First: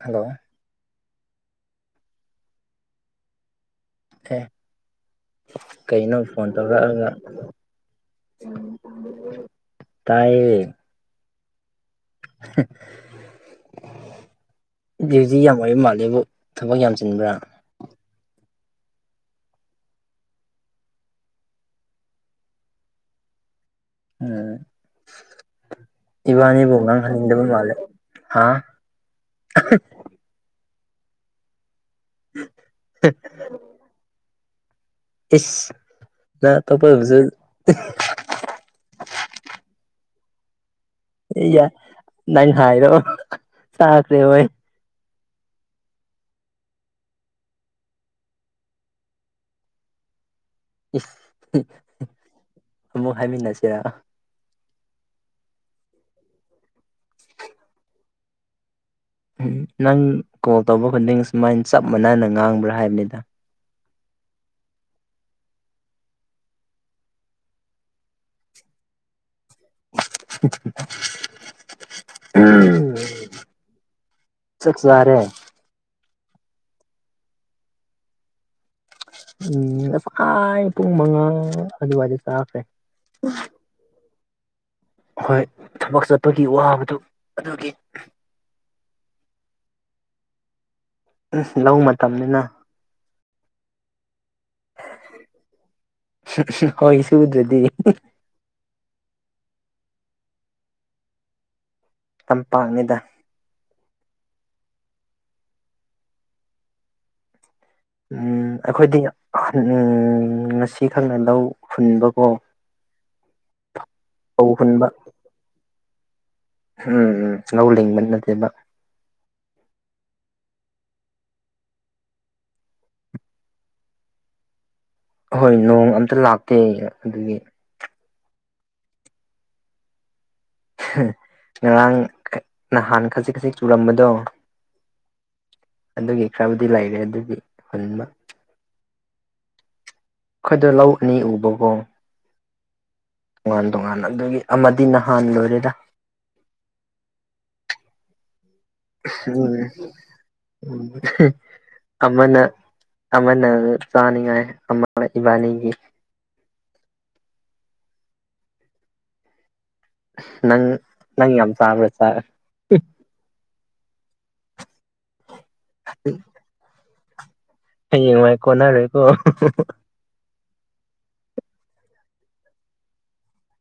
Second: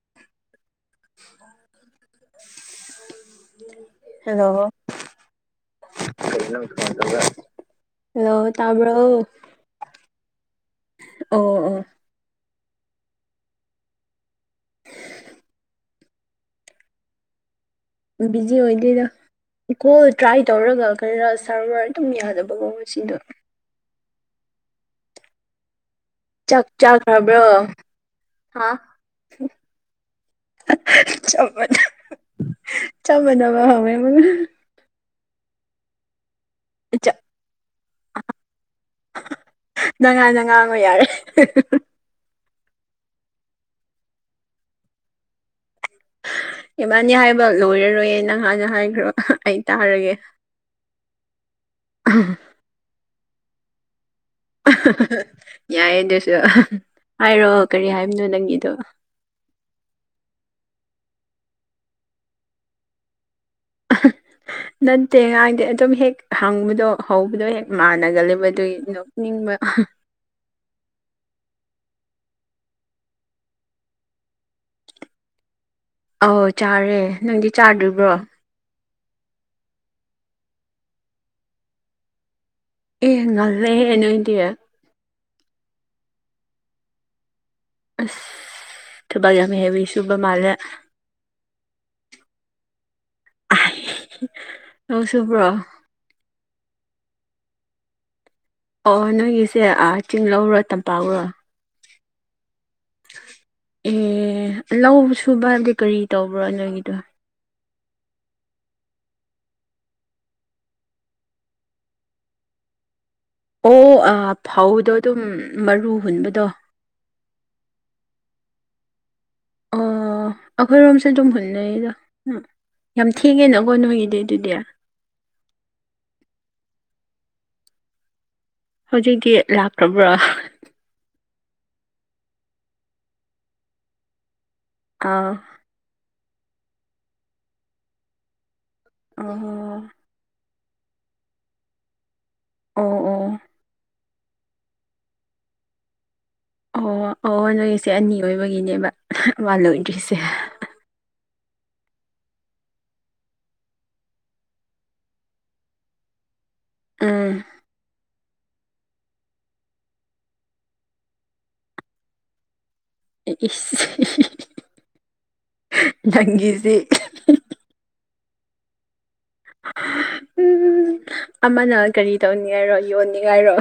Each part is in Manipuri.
ꯍꯜꯂꯣ ꯑꯦ ꯍꯜꯂꯣ ꯀꯩꯅꯣ ꯐꯣꯟ ꯇꯧꯔꯛꯑꯒ ꯍꯂꯣ ꯇꯕ ꯇꯥꯏ ꯑꯣ ꯑꯣ [inaudible] ꯗꯤ ꯍꯧꯖꯤꯛ ꯌꯥꯝ ꯑꯣꯏꯕ ꯃꯥꯜꯂꯦꯕꯨ ꯊꯕꯛ ꯌꯥꯝ ꯆꯤꯟꯕ꯭ꯔꯥ ꯕꯤꯖꯤ ꯑꯣꯏꯗꯣꯏꯗ ꯀꯣ ꯇ꯭ꯔꯥꯏ ꯇꯧꯔꯒ ꯈꯔ ꯁꯔꯚꯔ ꯑꯗꯨꯝ ꯌꯥꯗꯕꯀꯣ ꯁꯤꯗꯣ ꯎꯝ ꯆꯥꯛ ꯏꯕꯥꯅꯤꯕꯣꯡꯅ ꯆꯥꯈ꯭ꯔꯕ꯭ꯔꯣ ꯍꯅꯤꯡꯗꯕ ꯃꯥꯂꯦ ꯍꯥ ꯆꯗ ꯆꯃꯗꯕ ꯍꯦ ꯃ ꯏꯁꯁ ꯅ ꯇꯣꯏ ꯍꯧꯁꯨ ꯅ ꯉꯥꯟꯅ ꯉꯥꯡꯉꯣ ꯌꯥꯔꯦ ꯑꯦ ꯌꯥꯏ ꯅꯪ ꯍꯥꯏꯔꯣ ꯆꯥꯈ꯭ꯔꯦ ꯍꯣꯏ ꯏꯃꯅꯤ ꯍꯥꯏꯕ ꯂꯣꯏꯔꯔꯣꯏꯌꯦ ꯅꯪꯍꯥꯟꯅ ꯍꯥꯏꯈ꯭ꯔꯣ ꯑꯩ ꯇꯥꯔꯒꯦ ꯑꯃꯨꯛ ꯍꯥꯏꯃꯤꯟꯅꯁꯤꯦꯔ ꯌꯥꯏ ꯑꯗꯨꯁꯨ ꯍꯥꯏꯔꯣ ꯀꯔꯤ ꯍꯥꯏꯕꯅꯣ ꯅꯪꯒꯤꯗꯣ ꯎꯝ ꯅꯪ ꯀꯣꯜ ꯇꯧꯕ ꯈꯨꯗꯤꯡ ꯁꯨꯃꯥꯏꯅ ꯆꯞ ꯃꯥꯟꯅꯅ ꯉꯥꯡꯕ꯭ꯔꯥ ꯍꯥꯏꯕꯅꯤꯗ [inaudible] ꯅꯠꯇꯦ ꯉꯥꯏꯗꯤ ꯑꯗꯨꯝ ꯍꯦꯛ ꯍꯪꯕꯗꯣ ꯍꯧꯕꯗꯣ ꯍꯦꯛ ꯃꯥꯟꯅꯒꯂꯕ ꯑꯗꯨꯒꯤ ꯅꯣꯛꯅꯤꯡꯕ ꯎꯝ ꯆꯛ ꯆꯥꯔꯦ ꯑꯧ ꯆꯥꯔꯦ ꯅꯪꯗꯤ ꯆꯥꯗꯣꯔꯤꯕ꯭ꯔꯣ ꯎꯝ ꯐꯥꯏ ꯄꯨꯡ ꯃꯉꯥ ꯑꯗꯨꯋꯥꯏꯗ ꯆꯥꯈ꯭ꯔꯦ ꯑꯦ ꯉꯜꯂꯦ ꯅꯣꯏꯗꯤ ꯍꯣꯏ ꯊꯕꯛ ꯆꯠꯄꯒꯤ ꯋꯥꯕꯗꯨ ꯑꯗꯨꯒꯤ ꯑꯁ ꯊꯕꯥꯛ ꯌꯥꯝ ꯍꯦꯕꯤ ꯁꯨꯕ ꯃꯥꯜꯂꯦ ꯂꯧ ꯃꯇꯝꯅꯤꯅ ꯂꯧ ꯁꯨꯕ꯭ꯔꯣ ꯍꯣꯏ ꯁꯨꯗ꯭ꯔꯗꯤ ꯑꯣ ꯅꯣꯏꯒꯤꯁꯦ ꯆꯤꯡꯂꯧꯔꯣ ꯇꯝꯄꯥꯛꯨꯔꯣ ꯇꯝꯄꯥꯛꯅꯤꯗ ꯑꯦ ꯂ ꯁꯨꯕ ꯍꯥꯏꯕꯗꯤ ꯀꯔꯤ ꯇꯧꯕ꯭ꯔꯣ ꯅꯣꯏꯒꯤꯗꯣ ꯎꯝ ꯑꯩꯈꯣꯏꯗꯤ ꯎ ꯉꯁꯤꯈꯛꯅ ꯂꯧ ꯍꯨꯟꯕꯀꯣ ꯑꯣ ꯐꯧ ꯍꯨꯟꯕ ꯐꯥꯎꯗꯣ ꯑꯗꯨꯝ ꯃꯔꯨ ꯍꯨꯟꯕꯗꯣ ꯎꯝ ꯎꯝ ꯂꯧꯧ ꯂꯤꯡꯕ ꯅꯠꯇꯦꯕ ꯑꯣ ꯑꯩꯈꯣꯏꯔꯣꯝꯁꯦ ꯑꯗꯨꯝ ꯍꯨꯟꯅꯩꯗ ꯎꯝ ꯌꯥꯝ ꯊꯦꯡꯉꯦꯅꯀꯣ ꯅꯣꯏꯒꯤꯗꯤ ꯑꯗꯨꯗꯤ ꯍꯣꯏ ꯅꯣꯡ ꯑꯝꯇ ꯂꯥꯛꯇꯦ ꯑꯗꯨꯒꯤ ꯍꯧꯖꯤꯛꯇꯤ ꯂꯥꯛꯇ꯭ꯔꯕ꯭ꯔꯥ ꯉꯔꯥꯡ ꯅꯍꯥꯟ ꯈꯖꯤꯛ ꯈꯖꯤꯛ ꯆꯨꯔꯝꯕꯗꯣ ꯑꯥ ꯑꯗꯨꯒꯤ ꯈꯔꯕꯨꯗꯤ ꯂꯩꯔꯦ ꯑꯗꯨꯒꯤ ꯍꯨꯟꯕ ꯑ ꯑꯩꯈꯣꯏꯗ ꯂꯧ ꯑꯅꯤ ꯎꯕꯀꯣ ꯑꯣ ꯑꯣ ꯇꯣꯉꯥꯟ ꯇꯣꯉꯥꯟ ꯑꯗꯨꯒꯤ ꯑꯃꯗꯤ ꯅꯍꯥꯟ ꯂꯣꯏꯔꯦꯔ ꯑꯣ ꯑꯣ ꯅꯣꯏꯒꯤꯁꯦ ꯑꯅꯤ ꯑꯣꯏꯕꯒꯤꯅꯦꯕ ꯃꯥ ꯎꯝ ꯂꯣꯏꯗ꯭ꯔꯤꯁꯦ ꯎꯝ ꯑꯃꯅ ꯑꯃꯅ ꯆꯥꯅꯤꯡꯉꯥꯏ ꯑꯃ ꯏꯕꯥꯅꯤꯒꯤ ꯑꯥ ꯅꯪ ꯅꯪ ꯌꯥꯝ ꯆꯥꯕ꯭ꯔꯥ ꯁꯥꯔ ꯅꯪꯒꯤꯁꯤ ꯍꯌꯦꯡꯋꯥꯥꯏ ꯀꯣꯟꯅꯔꯣꯏꯀꯣ ꯎꯝ ꯑꯃꯅ ꯀꯔꯤ ꯇꯧꯅꯤꯡꯉꯥꯏꯔꯣ ꯌꯣꯟꯅꯤꯡꯉꯥꯏꯔꯣ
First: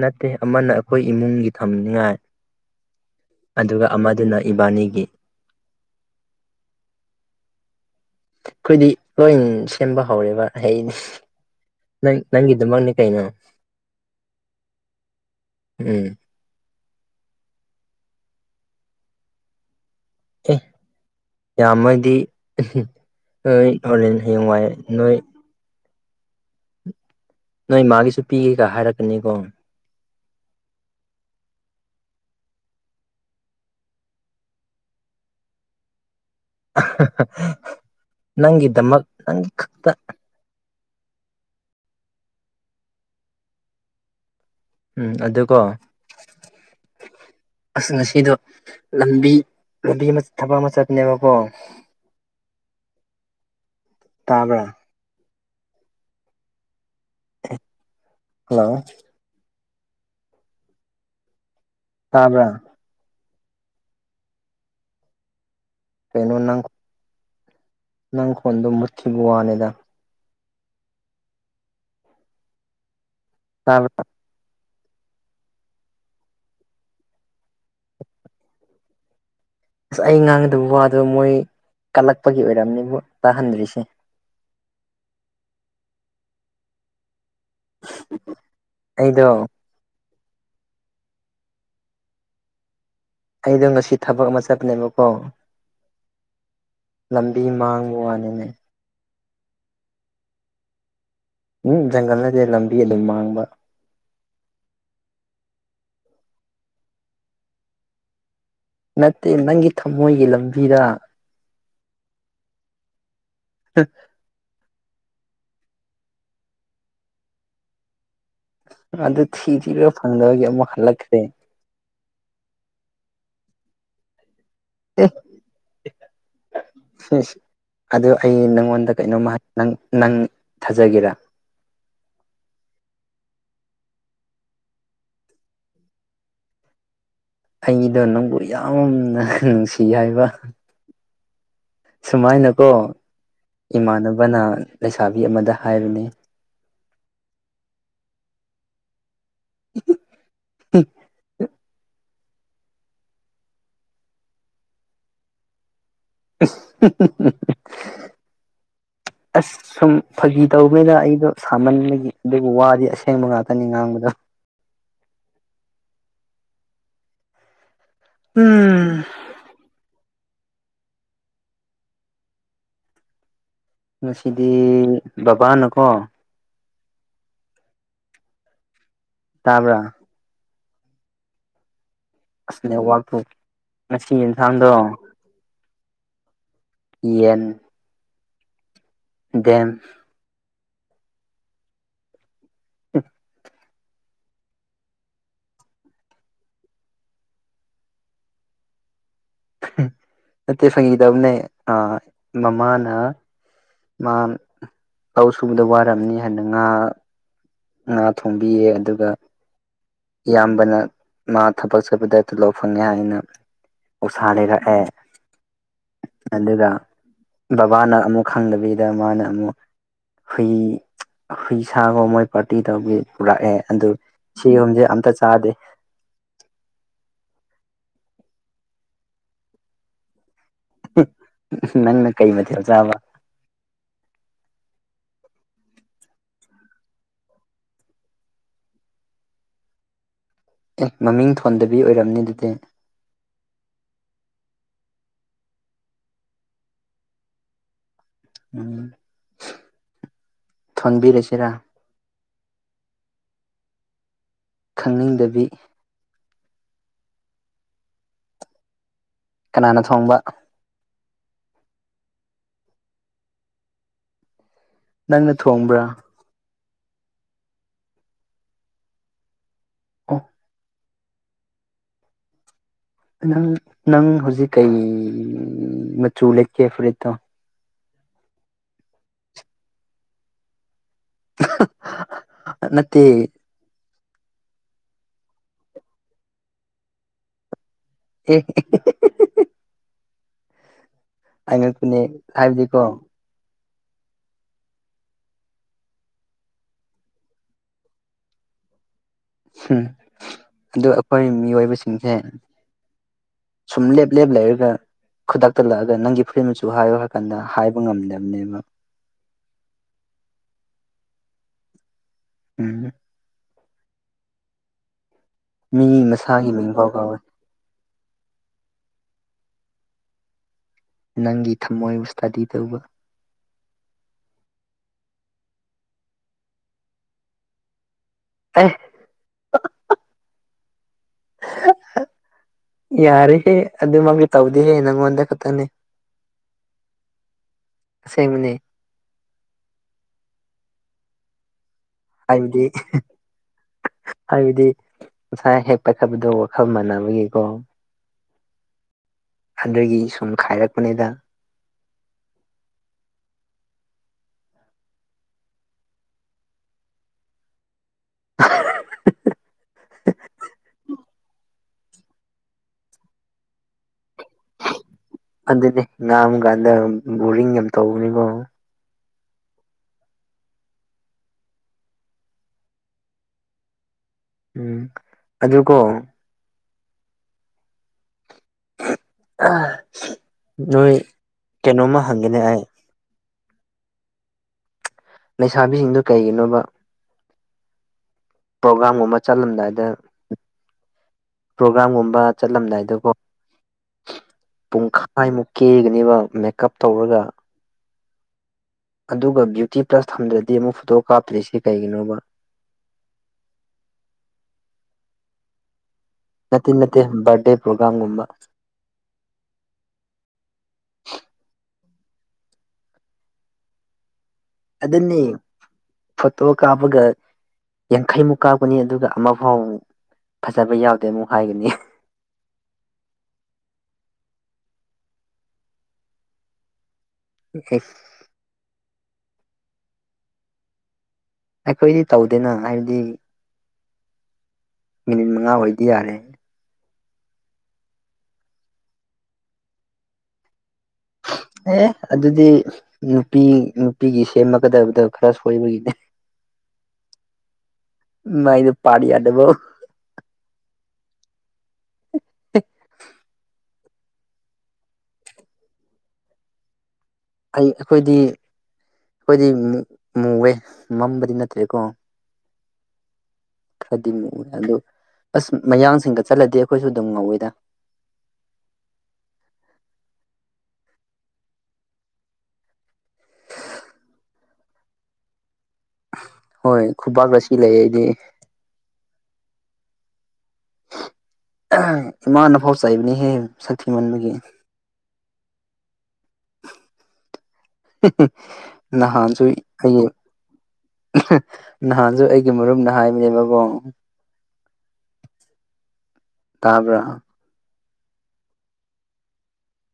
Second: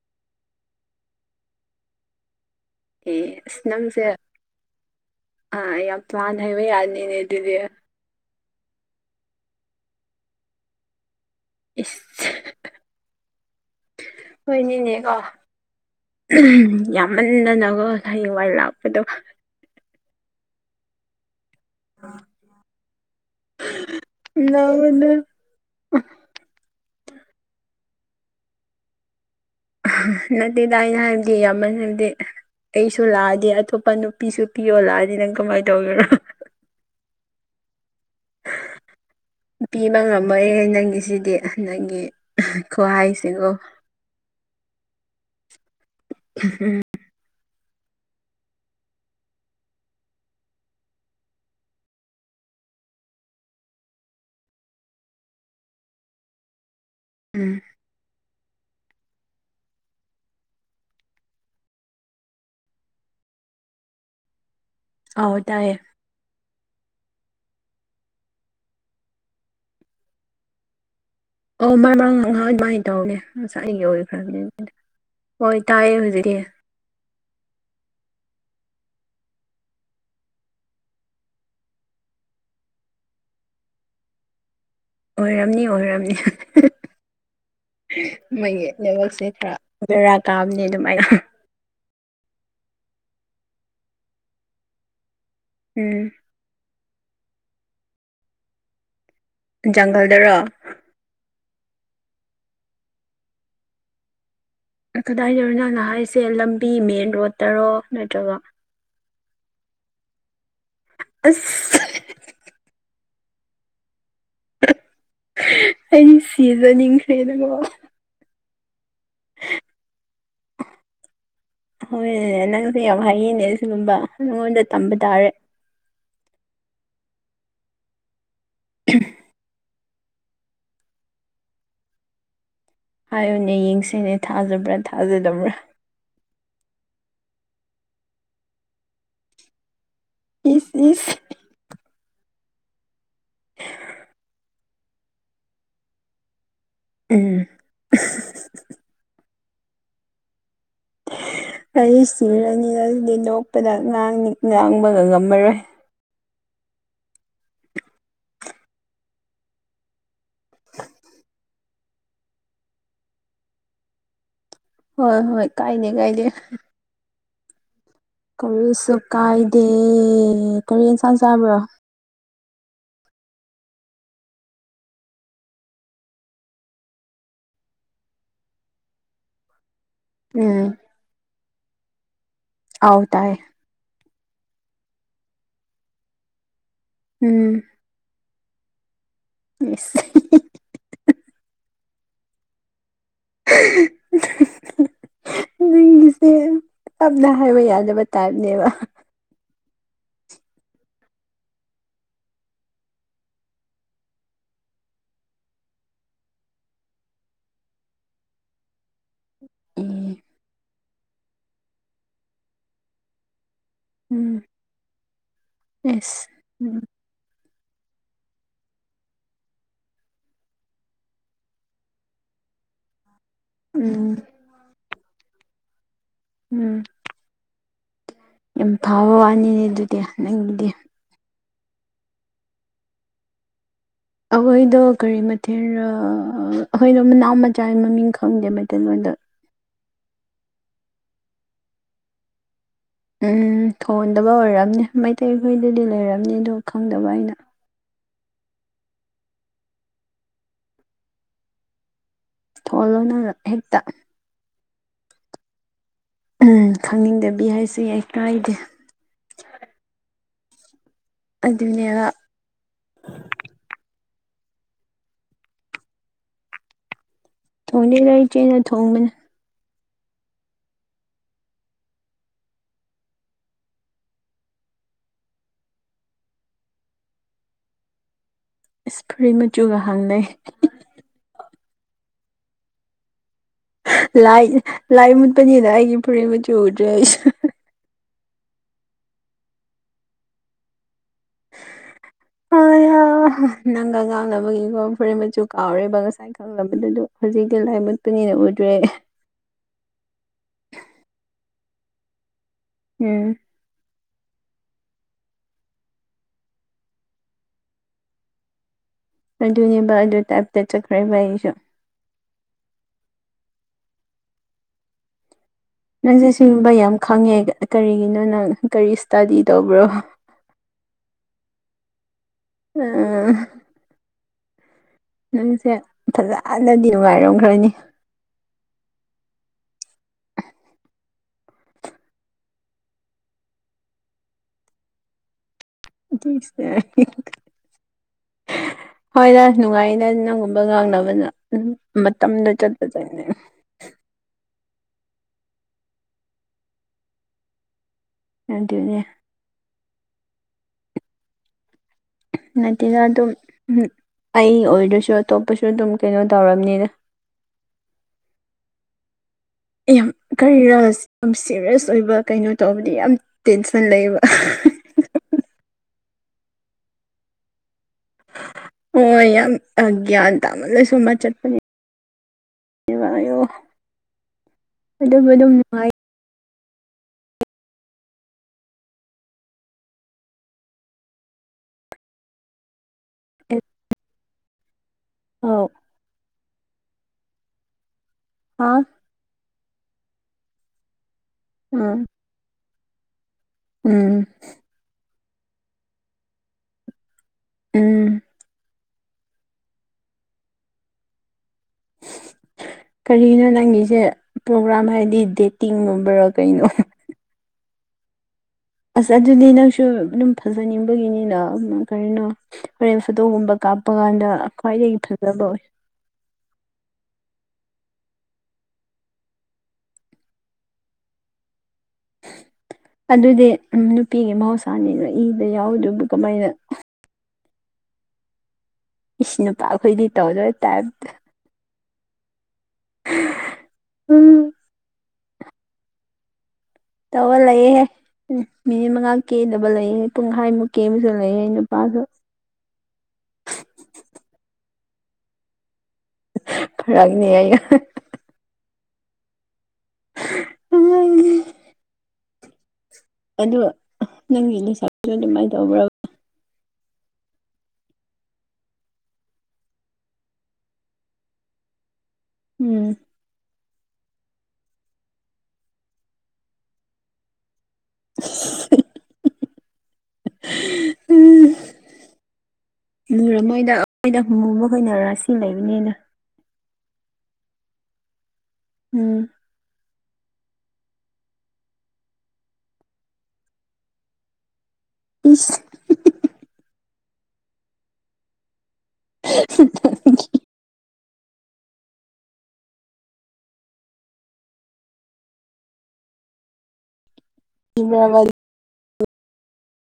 ꯅꯠꯇꯦ ꯑꯃꯅ ꯑꯩꯈꯣꯏ ꯏꯃꯨꯡꯒꯤ ꯊꯝꯅꯤꯉꯥꯏ ꯑꯦ ꯑꯗꯨꯒ ꯑꯃꯗꯨꯅ ꯏꯕꯥꯅꯤꯒꯤ ꯑ ꯌꯥꯝ ꯄ꯭ꯂꯥꯟ ꯍꯥꯏꯕ ꯌꯥꯅꯤꯅꯦ ꯑꯗꯨꯗꯤ ꯑꯩꯈꯣꯏꯗꯤ ꯂꯣꯏ ꯁꯦꯝꯕ ꯍꯧꯔꯦꯕ ꯍꯩꯗꯤ ꯅꯪ ꯏꯁ ꯅꯪꯒꯤ ꯑꯗꯨꯃꯛꯅꯦ ꯀꯩꯅꯣ ꯎꯝ ꯌꯥꯝꯃꯟꯗꯅꯒ ꯍꯩꯋꯥꯏ ꯂꯥꯛꯄꯗꯣ ꯑꯦ ꯌꯥꯝꯃꯗꯤ ꯍꯣꯏ ꯍꯣꯔꯦꯟ ꯍꯌꯦꯡꯋꯥꯏ ꯅꯪꯉꯣꯟꯗ ꯅꯣꯏ ꯅꯣꯏ ꯃꯥꯒꯤꯁꯨ ꯄꯤꯒꯦ ꯀ ꯍꯥꯏꯔꯛꯀꯅꯤꯀꯣ ꯅꯠꯇꯦꯗ ꯑꯩꯅ ꯍꯥꯏꯕꯗꯤ ꯌꯥꯝꯃ ꯍꯥꯏꯕꯗꯤ ꯑꯩꯁꯨ ꯂꯥꯛꯑꯗꯤ ꯑꯇꯣꯞꯄ ꯅꯨꯄꯤꯁꯨ ꯄꯤꯌꯣ ꯂꯥꯛꯑꯗꯤ ꯅꯪ ꯀꯃꯥꯏꯅ ꯇꯧꯒꯔꯣ ꯅꯪ ꯗ ꯃꯒ ꯅꯪ ꯀꯗ ꯂꯣꯏꯔ ꯅꯪꯒꯤꯁꯤꯗꯤ ꯅꯪꯒꯤ ꯈꯨ ꯍꯥꯏꯁꯤꯒꯣ ꯎꯝ ꯑꯗꯨꯀꯣ ꯎꯝ ꯑꯁ ꯉꯁꯤꯗꯣ ꯂꯝꯕꯤ ꯂꯝꯕꯤ ꯑꯃ ꯊꯕꯛ ꯑꯃ ꯆꯠꯄꯅꯦꯕꯀꯣ ꯇꯥꯕ꯭ꯔꯥ ꯎꯝ ꯍꯜꯂꯣ ꯇꯥꯕ꯭ꯔꯥ ꯑꯧ ꯇꯥꯏꯌꯦ ꯀꯩꯅꯤꯅꯪ ꯅꯪꯈꯣꯟꯗꯣ ꯃꯨꯠꯈꯤꯕ ꯋꯥꯅꯤꯗ ꯑꯣ ꯃ ꯃꯔꯥꯡ ꯉꯍ ꯑꯗꯨꯃꯥꯏꯅ ꯇꯧꯒꯦ ꯉꯁꯥꯏ ꯑꯩꯒꯤ ꯇꯥꯕ꯭ꯔꯥ ꯑꯣꯏꯈ꯭ꯔꯕꯅꯦ ꯑꯗꯨꯃꯥꯏꯅ ꯍꯣꯏ ꯇꯥꯏꯌꯦ ꯍꯧꯖꯤꯛꯇꯤ ꯑꯁ ꯑꯩ ꯉꯥꯡꯒꯗꯕ ꯋꯥꯗꯣ ꯃꯣꯏ ꯀꯠꯂꯛꯄꯒꯤ ꯑꯣꯏꯔꯝꯅꯦꯕꯨ ꯇꯥꯍꯟꯗ꯭ꯔꯤꯁꯦ ꯑꯣꯏꯔꯝꯅꯤ ꯑꯣꯏꯔꯝꯅꯤ ꯃꯣꯏꯒꯤ ꯑꯩꯗꯣ ꯅꯦꯠꯌꯣꯛꯁꯔ ꯈꯔꯥ ꯕꯦꯔꯥ ꯀꯥꯕꯅꯦ ꯑꯗꯨꯃꯥꯏꯅ ꯑꯩꯗꯣ ꯉꯁꯤ ꯊꯕꯛ ꯑꯃ ꯆꯠꯄꯅꯦꯕꯀꯣ ꯎꯝ ꯂꯝꯕꯤ ꯃꯥꯡꯕ ꯋꯥꯅꯤꯅꯦ꯫ ꯖꯪꯒꯜꯗꯔꯣ? ꯎꯝ ꯖꯪꯒꯜ ꯅꯠꯇꯦ ꯂꯝꯕꯤ ꯑꯗꯨꯝ ꯃꯥꯡꯕ꯫ ꯀꯗꯥꯏꯗꯔꯣ ꯅꯪꯅ ꯍꯥꯏꯁꯦ ꯂꯝꯕꯤ ꯃꯦꯟ ꯔꯣꯗꯠꯇꯔꯣ ꯅꯠꯇ꯭ꯔꯒ ꯅꯠꯇꯦ ꯅꯪꯒꯤ ꯊꯝꯃꯣꯏꯒꯤ ꯂꯝꯕꯤꯗ꯫ ꯑꯁ ꯑꯩꯗꯤ ꯁꯤꯖꯅꯤꯡꯈ꯭ꯔꯦꯗꯀꯣ ꯑꯗꯨ ꯊꯤ ꯊꯤꯔꯒ ꯐꯪꯗꯕꯒꯤ ꯑꯃꯨꯛ ꯍꯜꯂꯛꯈ꯭ꯔꯦ꯫ ꯍꯣꯏꯅꯦ ꯅꯪꯁꯦ ꯌꯥꯝ ꯍꯥꯏꯌꯦꯅꯦ ꯁꯤꯒꯨꯝꯕ ꯅꯪꯉꯣꯟꯗ ꯇꯝꯕ ꯇꯥꯔꯦ꯫ ꯑꯗꯨ ꯑꯩ ꯅꯪꯉꯣꯟꯗ ꯀꯩꯅꯣꯝꯃ ꯅꯪ ꯅꯪ ꯊꯥꯖꯒꯦꯔ ꯍꯥꯏꯌꯨꯅꯦ ꯌꯦꯡꯁꯤꯅꯦ ꯊꯥꯖꯕ꯭ꯔꯥ ꯊꯥꯖꯗꯕ꯭ꯔꯥ ꯑꯩꯒꯤꯗꯣ ꯅꯪꯕꯨ ꯌꯥꯝꯅ ꯅꯨꯡꯁꯤ ꯍꯥꯏꯕ ꯑꯁ ꯁꯨꯃꯥꯏꯅꯀꯣ ꯏꯃꯥꯟꯅꯕꯅ ꯂꯩꯁꯥꯕꯤ ꯑꯃꯗ ꯍꯥꯏꯕꯅꯦ ꯎꯝ [unintelligible] ꯑꯩ ꯁꯤꯔꯅꯤ ꯑꯗꯨꯗꯤ ꯂꯣꯛꯄꯗꯥꯡ ꯉꯥꯡꯕꯒ ꯉꯝꯃꯔꯣꯏ [unintelligible] [inaudible] ꯑꯁ ꯁꯨꯝ ꯐꯒꯤ ꯇꯧꯕꯅꯤꯗ ꯑꯩꯗꯣ ꯁꯥꯃꯟꯕꯒꯤ ꯑꯗꯨꯕꯨ ꯋꯥꯗꯤ ꯑꯁꯦꯡꯕ ꯉꯥꯛꯇꯅꯤ ꯉꯥꯡꯕꯗꯣ ꯍꯣꯏ ꯍꯣꯏ ꯀꯥꯏꯗꯦ ꯀꯥꯏꯗꯦ꯫ ꯀꯔꯤꯁꯨ ꯎꯝ ꯀꯥꯏꯗꯦ ꯀꯔꯤ ꯑꯦꯟꯁꯥꯡ ꯆꯥꯕ꯭ꯔꯣ? ꯉꯁꯤꯗꯤ ꯕꯕꯥꯅꯀꯣ ꯇꯥꯕꯔꯥ ꯎꯝ ꯑꯥꯎ ꯑꯁꯅꯦꯋꯥꯛ ꯇꯥꯏ ꯉꯁꯤ ꯌꯦꯟꯁꯥꯡꯗꯣ ꯌꯦꯟ ꯎꯝ ꯗꯦꯝ ꯏꯁ [unintelligible] [unintelligible] ꯑꯩꯒꯤꯁꯦ ꯇꯞꯅ ꯍꯥꯏꯕ ꯌꯥꯗꯕ ꯇꯥꯏꯞꯅꯦꯕ꯫ ꯅꯠꯇꯦ ꯐꯒꯤꯗꯧꯕꯅꯦ ꯑ ꯃꯃꯥꯅ ꯃꯥ ꯂꯧ ꯁꯨꯕꯗ ꯋꯥꯔꯝꯅꯤ ꯍꯥꯏꯅ ꯉꯥ ꯉꯥ ꯊꯣꯡꯕꯤꯌꯦ ꯑꯗꯨꯒ ꯎꯝ ꯏꯌꯥꯝꯕꯅ ꯃꯥ ꯊꯕꯛ ꯆꯠꯄꯗ ꯇꯨꯂꯣꯞ ꯐꯪꯉꯦ ꯍꯥꯏꯅ ꯎꯁꯥ ꯎꯝ ꯂꯩꯔꯛꯑꯦ ꯑꯦꯁ ꯑꯗꯨꯒ ꯎꯝ ꯕꯕꯥꯅ ꯑꯃꯨꯛ ꯈꯪꯗꯕꯤꯗ ꯃꯥꯅ ꯑꯃꯨꯛ ꯍꯨꯏ ꯍꯨꯏ ꯁꯥꯒ ꯃꯣꯏ ꯄꯥꯔꯇꯤ ꯇꯧꯕꯒꯤ ꯄꯨꯔꯛꯑꯦ꯫ ꯑꯗꯨ ꯎꯝ ꯁꯤꯒꯣꯝꯁꯦ ꯑꯝꯇ ꯆꯥꯗꯦ꯫ ꯎꯝ ꯌꯥꯝ ꯐꯕ ꯋꯥꯅꯤꯅꯦ ꯑꯗꯨꯗꯤ ꯅꯪꯒꯤꯗꯤ ꯅꯪꯅ ꯀꯩ ꯃꯊꯦꯜ ꯆꯥꯕ ꯫ ꯑꯈꯣꯏꯗꯣ ꯀꯔꯤ ꯃꯊꯦꯜꯔꯥ ꯑꯈꯣꯏꯗꯣ ꯃꯅꯥꯎ ꯃꯆꯥꯏ ꯃꯃꯤꯡ ꯈꯪꯗꯦ ꯃꯩꯇꯩꯂꯣꯟꯗ꯫ ꯑꯦ ꯃꯃꯤꯡ ꯊꯣꯟꯗꯕꯤ ꯑꯣꯏꯔꯝꯅꯤ ꯑꯗꯨꯗꯤ꯫ ꯎꯝ ꯊꯣꯟꯗꯕ ꯑꯣꯏꯔꯝꯅꯤ ꯃꯩꯇꯩ ꯈꯣꯏꯗꯗꯤ ꯂꯩꯔꯝꯅꯤ ꯗꯨ ꯈꯪꯗꯕ ꯑꯩꯅ꯫ ꯎꯝ ꯊꯣꯟꯕꯤꯔꯁꯤꯔꯥ? ꯊꯣꯛꯍ ꯂꯣꯏꯅ ꯍꯦꯛꯇ ꯈꯪꯅꯤꯡꯗꯕꯤ ꯎ ꯈꯪꯅꯤꯡꯗꯕꯤ ꯍꯥꯏꯁꯤ ꯑꯩꯏ ꯀꯥꯏꯗꯦ ꯀꯅꯥꯅ ꯊꯣꯡꯕ ꯑꯗꯨꯅꯦꯕ ꯅꯪꯅ ꯊꯣꯡꯕ꯭ꯔꯥ ꯊꯣꯡꯖꯦ ꯂꯔꯤ ꯆꯦꯅ ꯊꯣꯡꯕꯅꯦ ꯑ ꯅꯪ ꯅꯪ ꯍꯧꯖꯤꯛ ꯀꯩ ꯃꯆꯨ ꯂꯩꯀꯦ ꯐꯨꯔꯤꯠꯇꯣ ꯏꯁꯄ꯭ꯔꯤ ꯃꯆꯨꯒ ꯍꯥꯡꯅꯩ ꯅꯠꯇꯦ ꯂꯥꯏ ꯂꯥꯏ ꯃꯨꯠꯄꯅꯤꯅ ꯑꯩꯒꯤ ꯐꯨꯔꯤ ꯃꯆꯨ ꯎꯗ꯭ꯔꯦ ꯑꯩꯁꯨ [unintelligible] ꯑꯩꯉꯛꯄꯅꯦ ꯍꯥꯏꯕꯗꯤꯀꯣ ꯑꯌꯥ ꯅꯪꯒ ꯉꯥꯡꯅꯕꯒꯤꯒꯣ ꯐꯨꯔꯤ ꯃꯆꯨ ꯀꯥꯎꯔꯦꯕ ꯉꯁꯥꯏ ꯈꯪꯂꯕꯗꯨꯗꯣ ꯍꯧꯖꯤꯛꯇꯤ ꯂꯥꯏ ꯃꯨꯠꯄꯅꯤꯅ ꯎꯗ꯭ꯔꯦ꯫ ꯎꯝ ꯑꯗꯨ ꯑꯈꯣꯏ ꯃꯤꯑꯣꯏꯕꯁꯤꯡꯁꯦ ꯎꯝ ꯁꯨꯝ ꯂꯦꯞ ꯂꯦꯞ ꯂꯩꯔꯒ ꯈꯨꯗꯛꯇ ꯂꯥꯛꯑꯒ ꯅꯪꯒꯤ ꯐꯨꯔꯤ ꯃꯆꯨ ꯍꯥꯏꯌꯣ ꯍꯥꯏ ꯀꯥꯟꯗ ꯍꯥꯏꯕ ꯉꯝꯗꯕꯅꯦꯕ꯫ ꯑꯗꯨꯅꯦꯕ ꯑꯗꯨ ꯇꯥꯏꯞꯇ ꯆꯠꯈ꯭ꯔꯦꯕ ꯑꯩꯁꯨ꯫ ꯎꯝ ꯃꯤ ꯅꯪꯁꯦ ꯃꯁꯥꯒꯤ ꯁꯤꯒꯨꯝꯕ ꯃꯤꯡꯐꯥꯎ ꯌꯥꯝ ꯀꯥꯎꯋꯦ ꯈꯪꯉꯦ ꯀꯔꯤꯒꯤꯅꯣ ꯅꯪ ꯀꯔꯤ ꯏꯁꯇꯗꯤ ꯇꯧꯕ꯭ꯔꯣ ꯅꯪꯒꯤ ꯊꯝꯃꯣꯏꯕꯨ ꯏꯁꯇꯗꯤ ꯇꯧꯕ ꯎ ꯅꯪꯁꯦ ꯐꯖꯅꯗꯤ ꯅꯨꯡꯉꯥꯏꯔꯝꯈ꯭ꯔꯅꯤ ꯍꯥꯏ ꯌꯥꯔꯦ ꯍꯦ ꯑꯗꯨ ꯃꯥ ꯇꯧꯗꯦꯍꯦ ꯅꯪꯣꯟꯗꯦ ꯈꯛꯇꯅꯤ ꯁꯦ ꯑꯁꯦꯡꯕꯅꯦ ꯍꯣꯏꯗꯁ ꯅꯨꯡꯉꯥꯏꯅꯦ ꯅꯪꯒꯨꯝꯕ ꯉꯥꯡꯅꯕꯅ ꯃꯇꯝꯗꯣ ꯍꯥꯏꯗꯤ ꯆꯠꯄꯗꯅꯦ ꯍꯥꯏꯕꯗꯤ ꯉꯁꯥꯏ ꯍꯦꯛꯄꯈꯠꯄꯗꯣ ꯋꯥꯈꯜ ꯃꯥꯟꯅꯕꯒꯤꯀꯣ ꯌꯥꯝꯗꯤꯅꯦ ꯑꯗꯒꯤ ꯁꯨꯝ ꯈꯥꯏꯔꯛꯄꯅꯤꯗ ꯅꯠꯇꯅ ꯑꯗꯨꯝ ꯑꯩ ꯑꯣꯏꯔꯁꯨ ꯑꯇꯣꯞꯄꯁꯨ ꯑꯗꯨꯝ ꯀꯩꯅꯣ ꯇꯧꯔꯕꯝꯅꯤꯅ ꯍ ꯈꯩꯔꯁꯤ ꯌꯥꯝ ꯁꯦꯔꯤꯌꯁ ꯑꯣꯏꯕ ꯀꯩꯅꯣ ꯇꯧꯕꯗꯤ ꯌꯥꯝ ꯇꯦꯟꯁꯟ ꯂꯩꯕ ꯑꯗꯨꯗꯤ ꯉꯥꯡꯨꯀꯥꯟꯗ ꯕꯣꯔꯤꯡ ꯌꯥꯝ ꯇꯧꯕꯅꯤꯀꯣ ꯍꯣꯏ ꯌꯥꯝꯒ꯭ꯌꯥꯟ ꯇꯥꯃ ꯂꯣꯏ ꯁꯣꯕ ꯆꯠꯄꯅꯦ ꯀꯚꯔꯣ ꯎꯝ ꯑꯗꯨꯀꯣ ꯅꯨꯡꯉꯥꯏ ꯅꯣꯏ ꯀꯩꯅꯣꯝꯃ ꯍꯪꯒꯦꯅꯦ ꯑꯩ ꯑꯦ ꯂꯩꯁꯥꯕꯤꯁꯤꯡꯗꯨ ꯀꯩꯒꯤꯅꯣꯕ ꯍꯥ ꯄ꯭ꯔꯣꯒꯥ꯭ꯔꯥꯝꯒꯨꯝꯕ ꯆꯠꯂꯝꯗꯥꯏꯗ ꯎꯝ ꯄ꯭ꯔꯣꯒꯥ꯭ꯔꯥꯝꯒꯨꯝꯕ ꯆꯠꯂꯝꯗꯥꯏꯗꯀꯣ ꯎꯝ ꯄꯨꯡꯈꯥꯏꯃꯨꯛ ꯀꯦꯒꯅꯦꯕ ꯃꯦꯀꯞ ꯇꯧꯔꯒ ꯎꯝ ꯑꯗꯨꯒ ꯕ꯭ꯌꯨꯇꯤ ꯄ꯭ꯂꯁ ꯊꯝꯗ꯭ꯔꯗꯤ ꯑꯃꯨꯛ ꯐꯣꯇꯣꯛ ꯀꯥꯞꯇ꯭ꯔꯤꯁꯤ ꯀꯩꯒꯤꯅꯣꯕ ꯀꯔꯤꯅꯣ ꯅꯪꯒꯤꯁꯦ ꯄ꯭ꯔꯣꯒ꯭ꯔꯥꯝ ꯍꯥꯏꯗꯤ ꯗꯦꯠꯇꯤꯡꯒꯨꯝꯕꯔ ꯅꯠꯇꯦ ꯅꯠꯇꯦ ꯕꯥꯔꯗꯦ ꯄ꯭ꯔꯣꯒꯥꯝꯒꯨꯝꯕ ꯑꯁ ꯑꯗꯨꯗꯤ ꯅꯪꯁꯨ ꯑꯗꯨꯝ ꯐꯖꯅꯤꯡꯕꯒꯤꯅꯤꯅ ꯀꯔꯤꯅꯣ ꯍꯦꯟ ꯐꯗꯣꯒꯨꯝꯕ ꯀꯥꯞꯄ ꯀꯥꯟꯗ ꯈ꯭ꯋꯥꯏꯗꯒꯤ ꯑꯗꯨꯗꯅꯤꯦ ꯐꯖꯕ ꯑꯣꯏ ꯐꯠꯇꯣ ꯀꯥꯄꯒ ꯌꯥꯡꯈꯩꯃꯨꯛ ꯀꯥꯞꯄꯅꯤ ꯑꯗꯨꯒ ꯑꯃꯐꯥꯎꯕꯃꯨꯛ ꯐꯖꯕ ꯌꯥꯎꯗꯦ ꯑꯃꯨꯛ ꯍꯥꯏꯒꯅꯤ ꯑꯗꯨꯗꯤ ꯅꯨꯄꯤꯒꯤ ꯃꯍꯧꯁꯥꯅꯤꯅꯣ ꯏꯗ ꯌꯥꯎꯗꯨꯕꯨ ꯀꯃꯥꯏꯅ ꯑꯣꯦ ꯏ ꯅꯨꯄꯥ ꯑꯩꯈꯣꯏꯗꯤ ꯇꯧꯗꯕ ꯇꯥꯏꯞꯇ ꯑꯩꯈꯣꯏꯗꯤ ꯇꯧꯗꯦꯅ ꯍꯥꯏꯕꯗꯤ ꯎꯝ ꯃꯤꯅꯤꯠ ꯃꯉꯥ ꯑꯣꯏꯗꯤ ꯌꯥꯔꯦ ꯇꯧꯔ ꯂꯩꯌꯦꯦꯍꯦ ꯃꯤꯅꯤꯠ ꯃꯉꯥ ꯀꯦꯗꯕ ꯂꯩꯑꯍꯦ ꯄꯨꯡꯈꯃꯨꯛ ꯀꯦ ꯑꯃꯁꯨ ꯂꯩꯦ ꯑꯦ ꯑꯗꯨꯗꯤ ꯅꯨꯄꯤ ꯅꯨꯄꯤꯒꯤ ꯁꯦꯝꯃꯒꯗꯕꯗꯣ ꯈꯔ ꯁꯣꯏꯕꯒꯤꯅꯦ ꯐꯔꯛꯒꯅꯦ ꯑꯦ ꯃꯥꯥꯏꯗꯨ ꯄꯥꯔ ꯌꯥꯗꯕꯣ ꯎ ꯑꯗ ꯅꯪꯒꯤ ꯂꯩꯁꯥꯁꯨ ꯑꯗꯨꯃꯥꯏꯅ ꯇꯧꯕ꯭ꯔꯣ ꯑꯩ ꯑꯩꯈꯣꯏꯗꯤ ꯑꯩꯈꯣꯏꯗꯤ ꯃꯨꯋꯦ ꯃꯝꯕꯗꯤ ꯅꯠꯇ꯭ꯔꯦꯀꯣ ꯎꯝ ꯈꯔꯗꯤ ꯃꯨ ꯑꯗꯨ ꯑꯁ ꯃꯌꯥꯡꯁꯤꯡꯒ ꯆꯠꯂꯗꯤ ꯑꯩꯈꯣꯏꯁꯨ ꯑꯗꯨꯝ ꯉꯧꯋꯦꯗ [inaudible] ꯂꯨꯔꯃꯣꯏꯗ ꯑꯩꯈꯣꯏꯗ ꯍꯨꯕꯣꯏꯅꯔꯥꯁꯤ ꯂꯩꯕꯅꯤꯅ ꯍꯣꯏ ꯈꯨꯄꯥꯛꯥꯛꯇ ꯁꯤ ꯂꯩ ꯑꯩꯗꯤ ꯎꯝ ꯏꯃꯥꯅ ꯐꯥꯎ ꯆꯥꯏꯕꯅꯤꯍꯦ ꯁꯥꯊꯤ ꯃꯟꯕꯒꯤ ꯏꯁ ꯅꯍꯥꯟꯁꯨ ꯍꯌꯦꯡ ꯅꯍꯥꯟꯁꯨ ꯑꯩꯒꯤ ꯃꯔꯨꯝꯗ ꯍꯥꯏꯕꯅꯦꯕꯀꯨꯡ ꯇꯥꯕ꯭ꯔ ꯃ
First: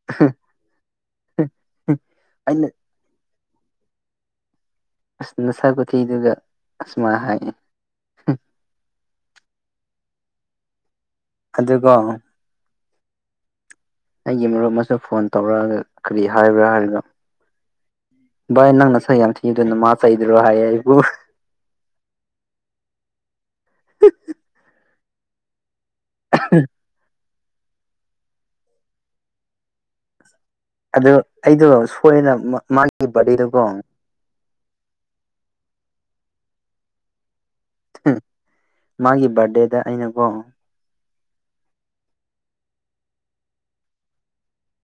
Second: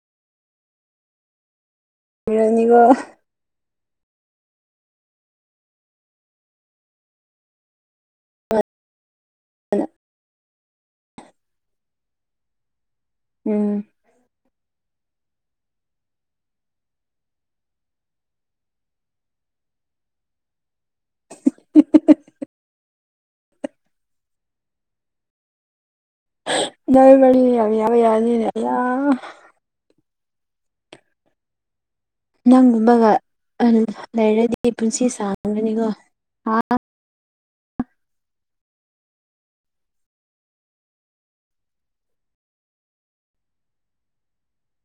ꯍ ꯑꯩꯅ ꯕꯤꯔꯌꯥꯅꯤꯒ ꯑꯁ ꯅꯁꯥ ꯀꯨꯊꯤꯗꯨꯒ ꯑꯁꯨꯃꯥꯏꯅ ꯍꯥꯏꯌꯦ ꯍ ꯑꯗꯨꯒ ꯎꯝ ꯑꯩꯒꯤ ꯃꯔꯨꯞ ꯑꯃꯁꯨ ꯐꯣꯟ ꯇꯧꯔꯛꯑꯒ ꯀꯔꯤ ꯍꯥꯏꯕ꯭ꯔꯥ ꯍꯥꯏꯔꯅꯣ ꯚꯥꯏ ꯅꯪ ꯅ ꯁ ꯌꯥꯝ ꯊꯤꯉ ꯑꯗꯨꯅ ꯃꯥ ꯆꯩꯗ꯭ꯔꯣ ꯍꯥꯏꯌꯦ ꯑꯩꯕꯨ ꯌꯥꯏ ꯃꯅꯤ ꯌꯥꯝ ꯌꯥꯕ ꯌꯥꯔꯅꯤꯅꯦ ꯑꯌꯥ ꯑꯗꯨ ꯑꯩꯗꯣ ꯁꯣꯏꯔꯅ ꯃꯥꯒꯤ ꯅꯪꯒꯨꯝꯕꯒ ꯕꯥꯔꯗꯦꯗꯨꯀꯣ ꯂꯩꯔꯗꯤ ꯑꯩ ꯄꯨꯟꯁꯤ ꯁꯥꯡꯒꯅꯤꯀꯣ ꯃꯥꯒꯤ ꯕꯥꯔꯗꯦꯗ ꯑꯩꯅꯀꯣ